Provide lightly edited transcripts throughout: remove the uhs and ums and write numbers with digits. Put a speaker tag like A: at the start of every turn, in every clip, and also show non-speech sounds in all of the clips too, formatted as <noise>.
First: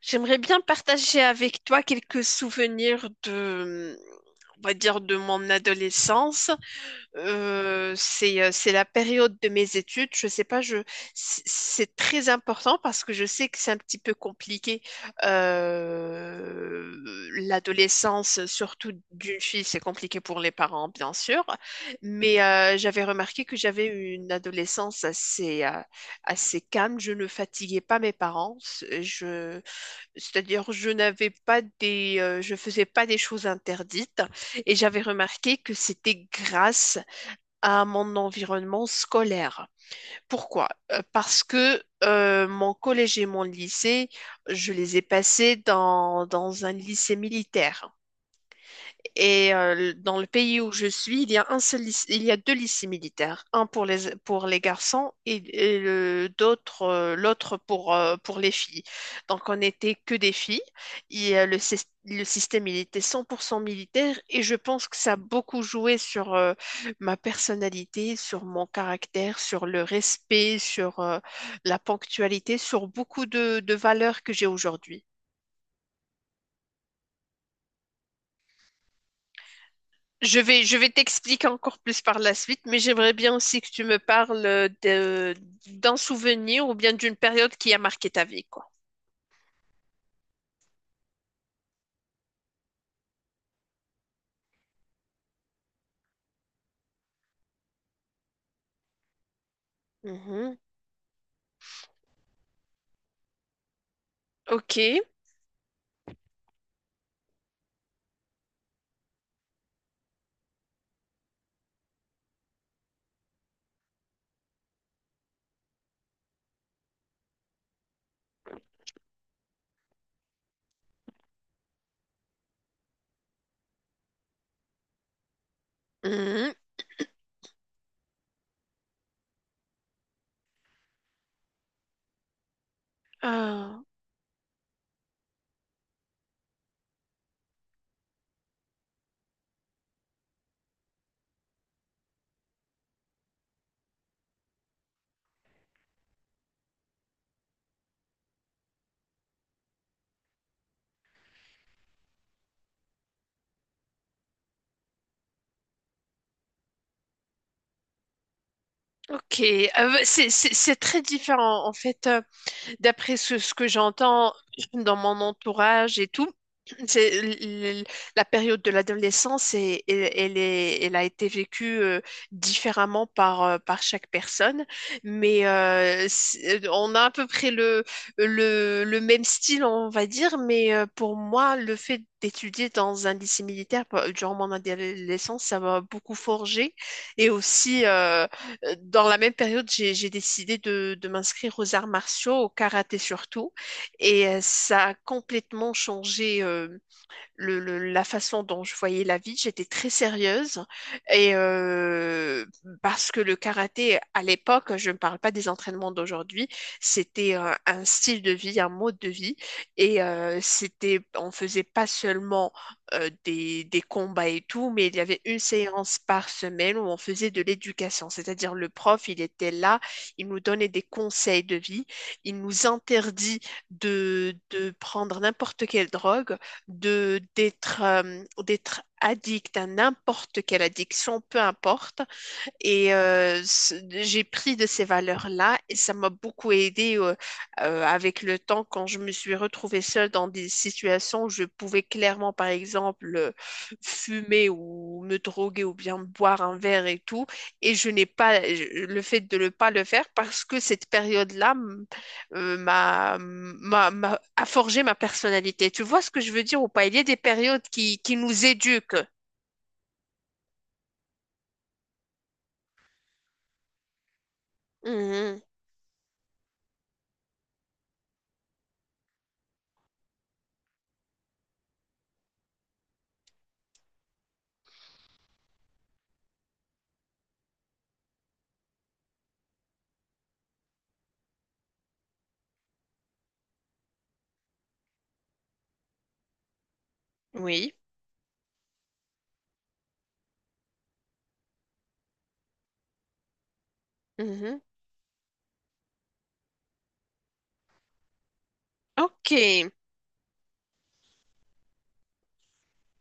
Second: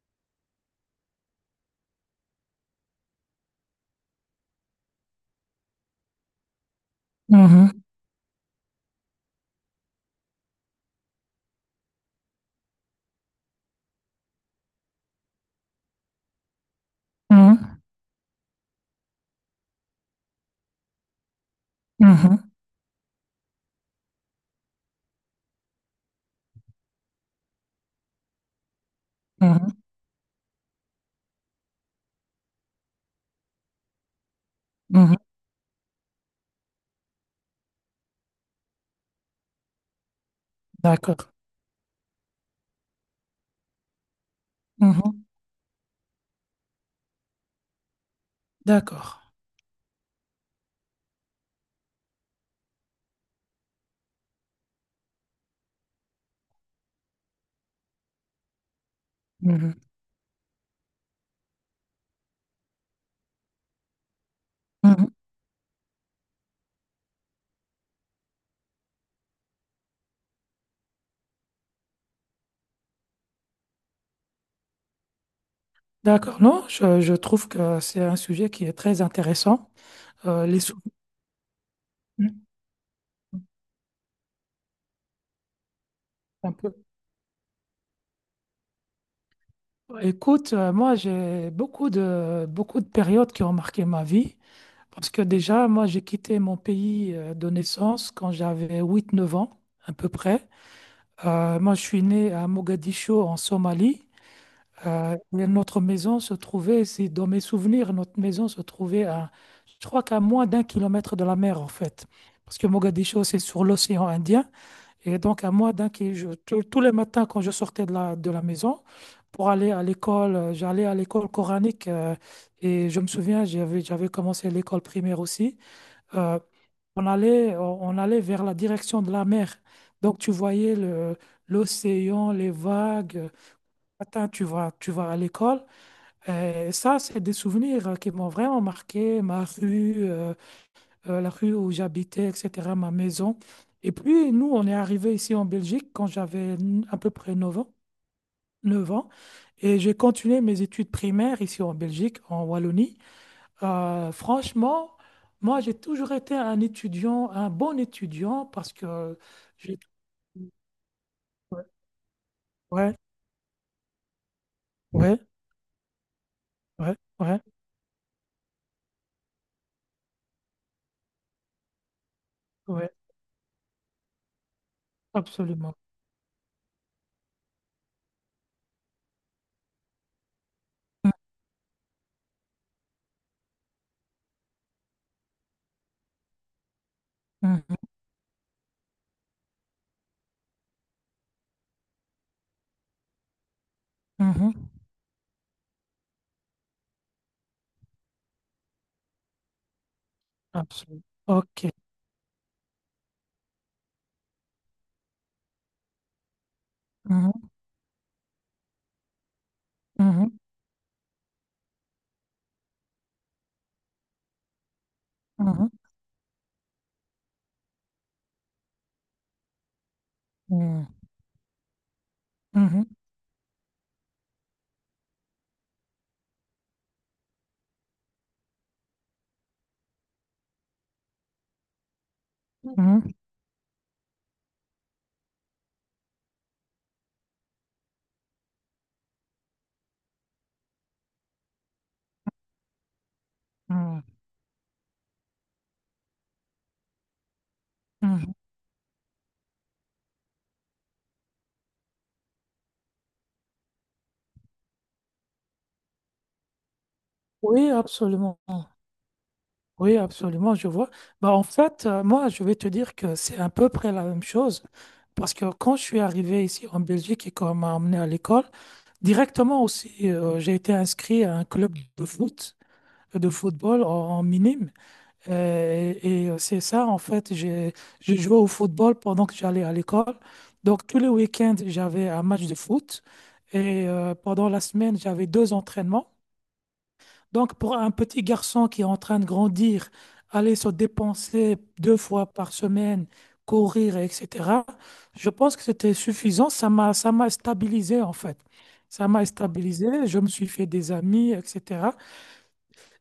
A: J'aimerais bien partager avec toi quelques souvenirs de, on va dire, de mon adolescence.
B: Mhm,
A: C'est la période de mes études. Je sais pas, je, C'est très important parce que je sais que c'est un petit peu compliqué. Euh,
B: mhm,
A: L'adolescence, surtout d'une fille, c'est compliqué pour les parents, bien sûr. Mais
B: mhm,
A: euh, j'avais remarqué que j'avais eu une adolescence assez, assez calme. Je ne fatiguais pas mes parents. Je
B: mhm,
A: C'est-à-dire, je faisais pas des choses interdites et j'avais
B: mhm.
A: remarqué que c'était grâce à mon environnement scolaire. Pourquoi? Euh,
B: D'accord.
A: Parce que euh, mon collège et mon lycée, je les ai
B: Mhm,
A: passés dans un lycée militaire.
B: d'accord.
A: Dans le pays où je suis, il y a il y a deux lycées militaires, un pour les garçons et le d'autre l'autre pour les filles. Donc on
B: Mhm,
A: n'était que des filles. Le système il était 100% militaire et je pense que
B: mhm.
A: ça a beaucoup joué sur ma personnalité, sur mon caractère, sur le respect, sur la ponctualité, sur beaucoup de valeurs que j'ai aujourd'hui.
B: D'accord. Non, je trouve que c'est un sujet qui est très intéressant. Euh, les sou-
A: Je vais t'expliquer encore plus par la
B: Mhm.
A: suite, mais j'aimerais bien aussi que tu me parles d'un
B: Un
A: souvenir ou
B: peu.
A: bien d'une période qui a marqué ta vie, quoi.
B: Écoute, moi, j'ai beaucoup de périodes qui ont marqué ma vie. Parce que déjà, moi, j'ai quitté mon pays de naissance quand j'avais 8 9 ans, à peu près.
A: Mhm.
B: Moi, je suis né à Mogadiscio, en Somalie.
A: Ok.
B: Mais notre maison se trouvait, si dans mes souvenirs, notre maison se trouvait à, je crois qu'à moins d'un kilomètre de la mer, en fait. Parce que Mogadiscio, c'est sur l'océan Indien. Et donc, à moins d'un kilomètre, tous les matins, quand je sortais de la maison pour aller à l'école, j'allais à l'école coranique. Et je me souviens, j'avais commencé l'école primaire aussi. Euh,
A: Mhm.
B: on allait vers la direction de la mer. Donc, tu voyais l'océan, les vagues.
A: Ah,
B: Matin, tu vas à l'école. Ça, c'est des souvenirs qui m'ont vraiment marqué, ma rue, la rue où j'habitais, etc., ma maison. Et puis, nous, on est arrivés ici en Belgique quand j'avais à peu près 9 ans, 9 ans. Et j'ai continué mes études primaires ici en Belgique, en Wallonie. Franchement, moi, j'ai toujours été un étudiant, un bon étudiant, parce que
A: ok.
B: j'ai...
A: Ah, bah, c'est très différent.
B: Ouais, ouais,
A: D'après ce que j'entends dans
B: ouais,
A: mon entourage et tout,
B: ouais,
A: c'est
B: ouais,
A: la période de l'adolescence et elle a été vécue
B: ouais,
A: différemment par chaque personne, mais
B: absolument.
A: on a à peu près le même style, on va dire, mais pour moi, le fait d'étudier dans un lycée militaire durant mon adolescence, ça m'a beaucoup forgé et
B: Mhm,
A: aussi dans la même période, j'ai décidé de m'inscrire aux arts martiaux, au karaté surtout, et
B: mhm,
A: ça a complètement changé la façon dont je voyais la vie. J'étais très sérieuse
B: absolument.
A: et
B: Ok.
A: parce que le karaté à l'époque, je ne parle pas des entraînements d'aujourd'hui, c'était
B: Mmh.
A: un style de vie, un mode de vie et
B: Mhm,
A: c'était, on faisait pas seulement des combats et tout, mais il y avait une
B: mhm,
A: séance par semaine où on faisait de l'éducation, c'est-à-dire le prof, il était là, il nous donnait des
B: mhm,
A: conseils de vie, il nous
B: mhm,
A: interdit de prendre n'importe quelle drogue de d'être d'être addict à n'importe quelle addiction, peu importe, et
B: mhm,
A: j'ai pris de ces valeurs-là et ça m'a beaucoup aidé avec le temps quand je me suis retrouvée seule dans des situations où je pouvais clairement, par exemple,
B: mhm,
A: fumer ou me droguer ou bien boire un verre et tout. Et je n'ai
B: mhm.
A: pas je- le fait de ne pas le faire parce que cette période-là a forgé ma personnalité. Tu vois ce que je veux dire ou pas? Il y a des périodes
B: Oui,
A: qui
B: absolument.
A: nous éduquent.
B: Oui, absolument, je vois. Bah, en fait, moi, je vais te dire que c'est à peu près la même chose. Parce
A: Mhm.
B: que quand je suis arrivé ici en Belgique et qu'on m'a emmené à l'école, directement aussi, j'ai été inscrit à un club de foot, de football en, minime. Et c'est ça, en fait, j'ai joué au football pendant que j'allais à l'école. Donc, tous les week-ends, j'avais un match de foot. Et pendant la semaine, j'avais deux entraînements. Donc,
A: Oui.
B: pour un petit garçon qui est en train de grandir, aller se dépenser deux fois par semaine, courir,
A: Mhm.
B: etc., je pense que c'était suffisant. Ça m'a stabilisé, en fait. Ça m'a
A: Ok.
B: stabilisé, je me suis fait des amis, etc.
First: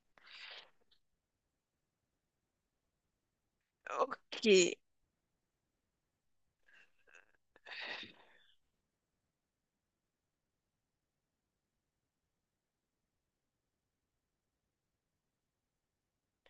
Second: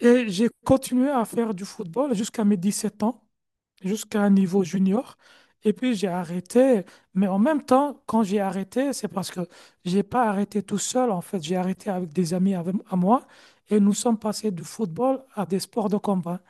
B: Et j'ai continué à faire du football jusqu'à mes 17 ans jusqu'à un
A: Ok,
B: niveau junior. Et puis j'ai arrêté, mais en même temps, quand j'ai arrêté, c'est parce que j'ai pas arrêté tout seul, en fait, j'ai arrêté avec des amis à moi et nous sommes passés du football à des sports de combat.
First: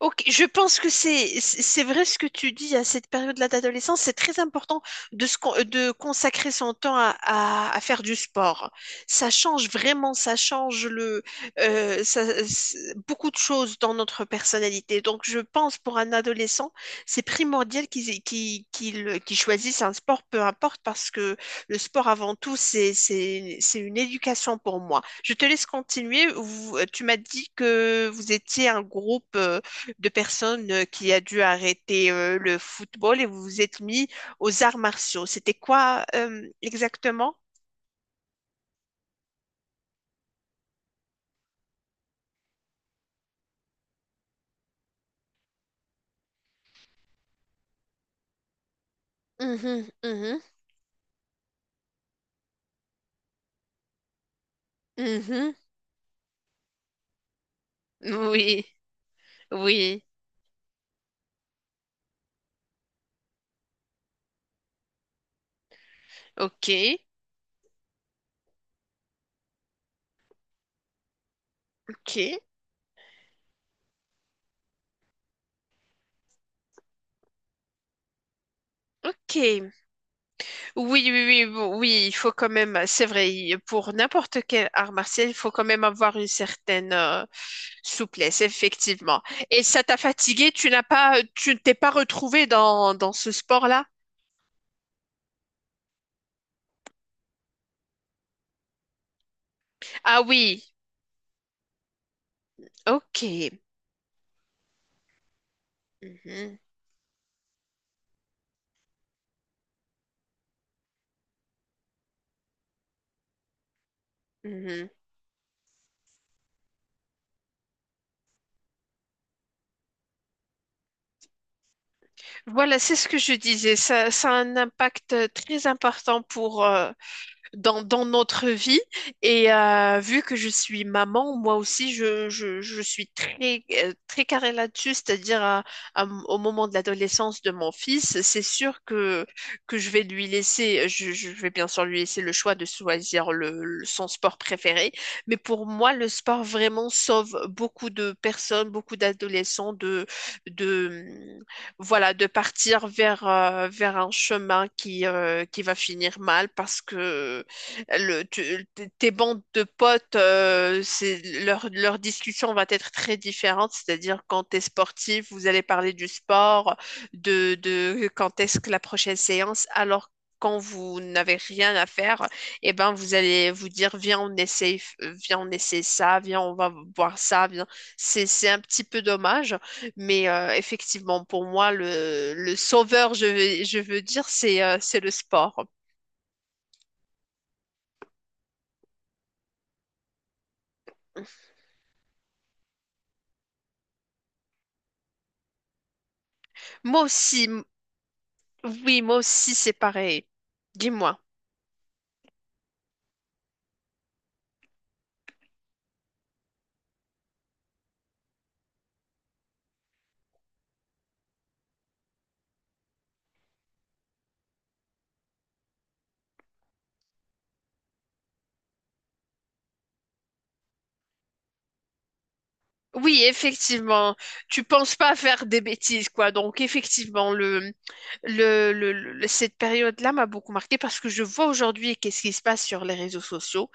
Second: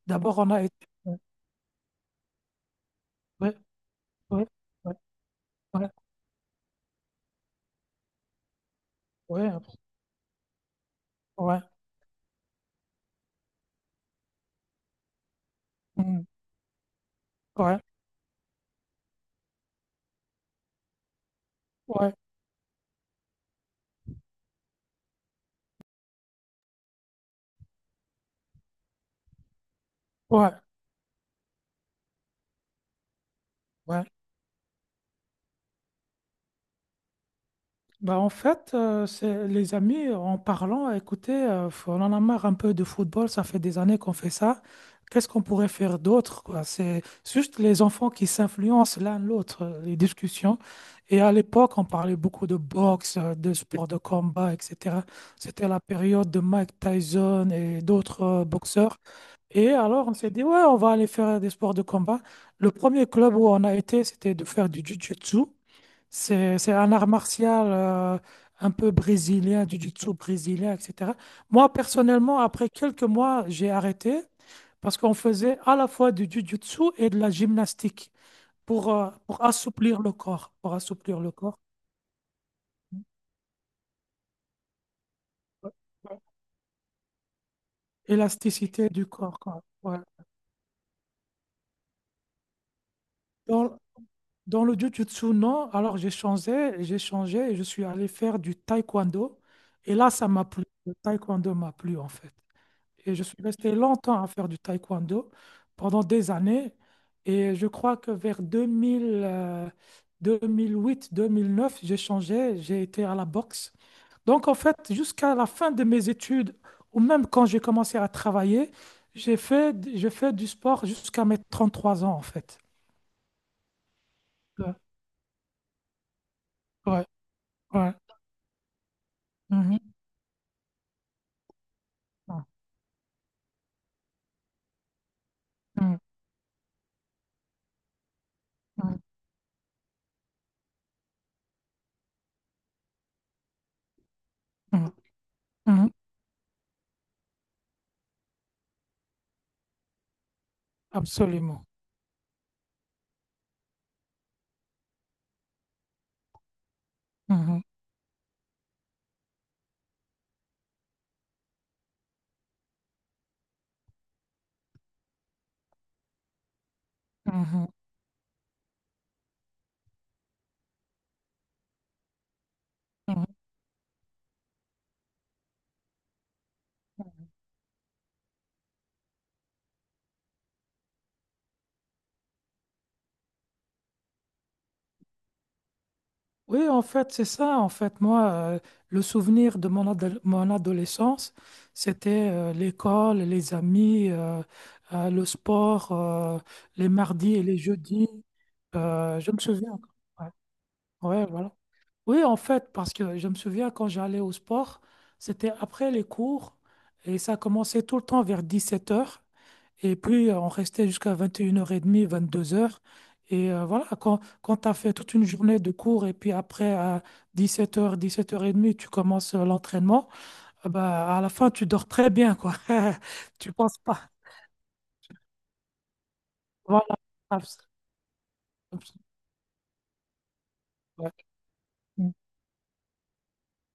A: Ok,
B: D'abord,
A: je
B: on a été...
A: pense que c'est c'est vrai ce que tu dis à cette période-là
B: Ouais,
A: d'adolescence. C'est très
B: ouais,
A: important
B: ouais,
A: de
B: ouais,
A: de consacrer son temps à faire du sport. Ça
B: ouais, ouais,
A: change vraiment, ça change
B: ouais,
A: beaucoup de choses dans notre personnalité. Donc je pense pour un
B: mm,
A: adolescent, c'est
B: ouais,
A: primordial qu'il choisisse un sport, peu importe, parce que le sport
B: ouais,
A: avant tout c'est c'est une éducation pour moi. Je te laisse continuer. Tu m'as dit que vous étiez un groupe. De
B: ouais,
A: personnes qui a dû arrêter le football et vous êtes
B: ouais.
A: mis aux arts martiaux. C'était quoi exactement?
B: Bah en fait, c'est les amis, en parlant, écoutez, on en a marre un peu de football, ça fait des années qu'on fait ça. Qu'est-ce qu'on pourrait faire d'autre, quoi? C'est juste les enfants qui s'influencent l'un l'autre,
A: Mhm,
B: les
A: mhm,
B: discussions. Et à l'époque, on parlait beaucoup de boxe, de sport de combat, etc.
A: mhm.
B: C'était la période de Mike Tyson et d'autres
A: Oui,
B: boxeurs. Et
A: oui.
B: alors, on s'est dit, ouais, on va aller faire des sports de combat. Le premier club où on a été, c'était de faire du jiu-jitsu. C'est,
A: Ok,
B: c'est un art martial un peu brésilien, du jiu-jitsu brésilien, etc. Moi,
A: Ok,
B: personnellement, après quelques mois, j'ai arrêté parce qu'on faisait à la fois du jiu-jitsu et de la gymnastique pour, euh,
A: ok.
B: pour assouplir le corps, pour
A: Oui,
B: assouplir
A: oui,
B: le
A: oui,
B: corps.
A: bon, oui, il faut quand même, c'est vrai, pour n'importe quel art martial, il faut quand
B: Ouais,
A: même avoir une certaine souplesse,
B: élasticité du
A: effectivement.
B: corps,
A: Et
B: quoi.
A: ça t'a
B: Ouais.
A: fatigué, tu ne t'es pas retrouvé dans ce
B: Dans,
A: sport-là?
B: dans le jiu-jitsu, non. Alors, j'ai changé et je suis allé faire du taekwondo. Et là,
A: Ah
B: ça m'a
A: oui,
B: plu. Le taekwondo m'a plu, en fait. Et
A: ok.
B: je suis resté longtemps à faire du taekwondo pendant des
A: Mhm.
B: années. Et je crois que vers 2000, 2008, 2009, j'ai changé, j'ai été à la boxe. Donc, en fait,
A: Mhm.
B: jusqu'à la fin de mes études, ou même quand j'ai commencé à travailler, j'ai fait du sport jusqu'à mes 33 ans, en fait.
A: Voilà, c'est ce que je disais. Ça a un
B: Ouais,
A: impact très important pour,
B: ouais, ouais.
A: dans notre vie. Et
B: Mhm.
A: vu que je suis maman, moi aussi, je suis très, très carrée là-dessus, c'est-à-dire
B: Mhm.
A: à au moment de l'adolescence de mon fils, c'est sûr que je vais lui laisser, je vais bien sûr lui laisser le choix de choisir son sport préféré.
B: Mhm.
A: Mais pour
B: Mhm.
A: moi, le sport vraiment sauve beaucoup de personnes, beaucoup d'adolescents de,
B: Absolument.
A: voilà, de partir vers, vers un chemin qui qui va finir mal parce que
B: Mhm.
A: le, tu- tes bandes de potes, leur discussion va être très différente, c'est-à-dire quand tu es sportif, vous allez parler du sport,
B: Mhm.
A: de quand est-ce que la prochaine séance, alors quand vous n'avez rien à faire, eh ben vous
B: Mhm.
A: allez vous dire, viens, on essaye, viens, on essaie ça, viens, on va boire ça, viens. C'est un petit peu dommage, mais effectivement, pour moi, le sauveur, je veux dire, c'est le sport.
B: Oui, en fait, c'est ça. En fait, moi, le souvenir de mon adolescence, c'était l'école, les amis, le sport, les
A: Moi
B: mardis et
A: aussi,
B: les jeudis.
A: oui, moi
B: Je me
A: aussi,
B: souviens.
A: c'est pareil.
B: Ouais,
A: Dis-moi.
B: ouais, voilà. Oui, en fait, parce que je me souviens quand j'allais au sport, c'était après les cours et ça commençait tout le temps vers 17 heures. Et puis, on restait jusqu'à 21 h 22 heures. Et voilà, quand tu as fait toute une journée de cours et puis après, à 17h, 17h30, tu commences l'entraînement, bah, à la fin, tu dors très bien, quoi. <laughs>
A: Oui,
B: Tu penses pas.
A: effectivement, tu penses pas faire des bêtises, quoi. Donc,
B: Voilà.
A: effectivement,
B: Abs- abs-
A: cette période-là m'a beaucoup marquée parce que
B: ouais.
A: je vois aujourd'hui
B: Mm.
A: qu'est-ce qui se passe sur les réseaux sociaux.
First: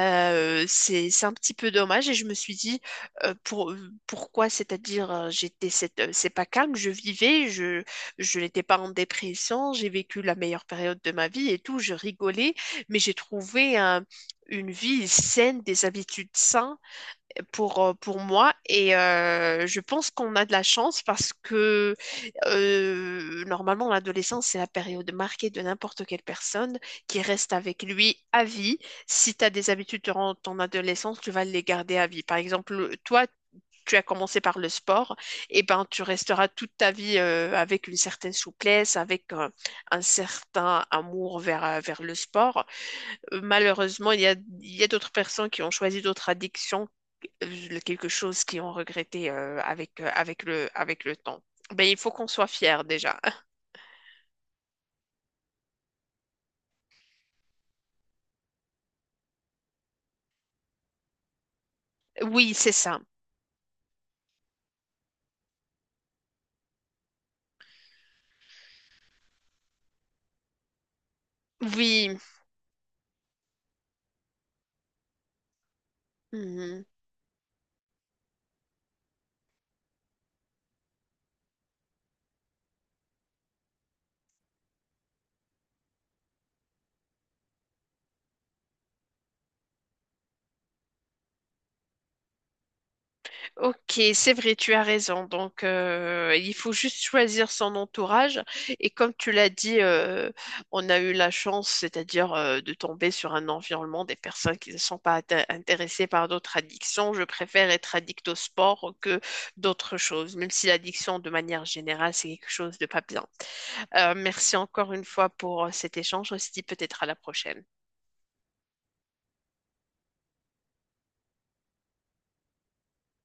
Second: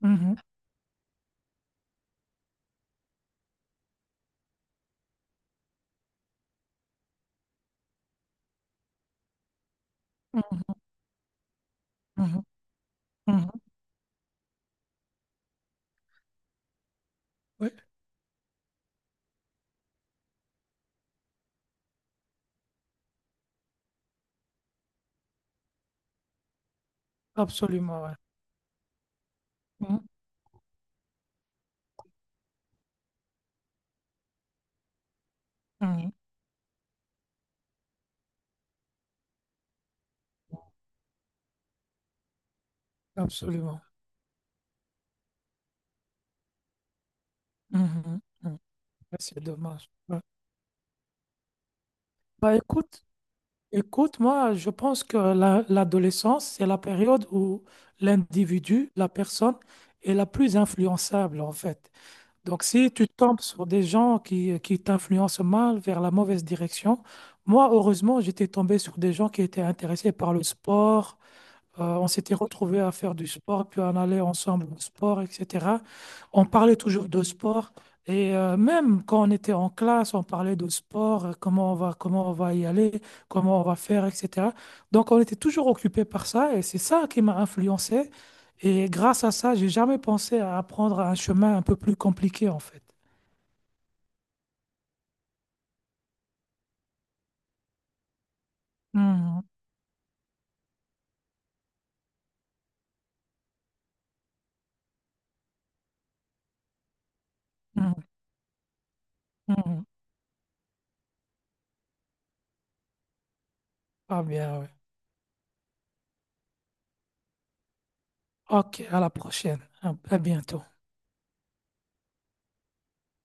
B: Mhm.
A: c'est, C'est un petit peu dommage et je me suis dit euh, pour, pourquoi, c'est-à-dire c'est pas calme, je n'étais pas en dépression, j'ai vécu la
B: Mhm.
A: meilleure période de ma vie et tout, je
B: Mhm.
A: rigolais, mais
B: Mhm.
A: une vie saine, des habitudes saines
B: Oui,
A: pour moi et je pense qu'on a de la chance parce que normalement l'adolescence c'est la période marquée de n'importe quelle personne qui reste avec
B: absolument, ouais.
A: lui à vie. Si tu as des
B: Mhm.
A: habitudes durant ton adolescence, tu vas les garder à vie. Par exemple, toi, tu as commencé par le sport, et ben tu
B: Mhm.
A: resteras toute ta vie avec une certaine souplesse, avec un certain amour vers, vers le sport.
B: Absolument.
A: Malheureusement, il y a d'autres personnes qui ont choisi d'autres addictions, quelque
B: Mhm.
A: chose
B: Mhm.
A: qu'ils ont
B: Ouais,
A: regretté
B: c'est dommage. Ouais.
A: avec le temps. Ben, il faut qu'on soit
B: Bah
A: fier
B: écoute,
A: déjà. <laughs>
B: Écoute, moi, je pense que l'adolescence, c'est la période où l'individu, la personne, est la plus influençable, en fait.
A: Oui,
B: Donc,
A: c'est
B: si
A: ça.
B: tu tombes sur des gens qui t'influencent mal vers la mauvaise direction, moi, heureusement, j'étais tombé sur des gens qui étaient intéressés par le sport, on
A: Oui.
B: s'était retrouvés à faire du sport, puis on allait ensemble au sport, etc. On parlait
A: Mhm.
B: toujours de sport. Et même quand on était en classe, on parlait de sport, comment on va y aller, comment on va faire, etc. Donc on était toujours occupés par ça et c'est ça qui m'a influencé. Et grâce à ça, j'ai jamais pensé à apprendre un chemin un peu plus compliqué en fait.
A: Ok, c'est vrai, tu as raison. Donc, il faut juste choisir son entourage. Et comme tu
B: Mhm,
A: l'as dit, on a eu la chance, c'est-à-dire de tomber sur un environnement des personnes qui ne sont pas intéressées par d'autres addictions. Je préfère
B: mhm,
A: être addict au sport que
B: mhm.
A: d'autres choses, même si l'addiction, de manière générale, c'est quelque chose de pas bien.
B: Ah bien,
A: Merci
B: ouais.
A: encore une fois pour cet échange. On se dit peut-être à la prochaine.
B: Ok, à la prochaine. À bientôt.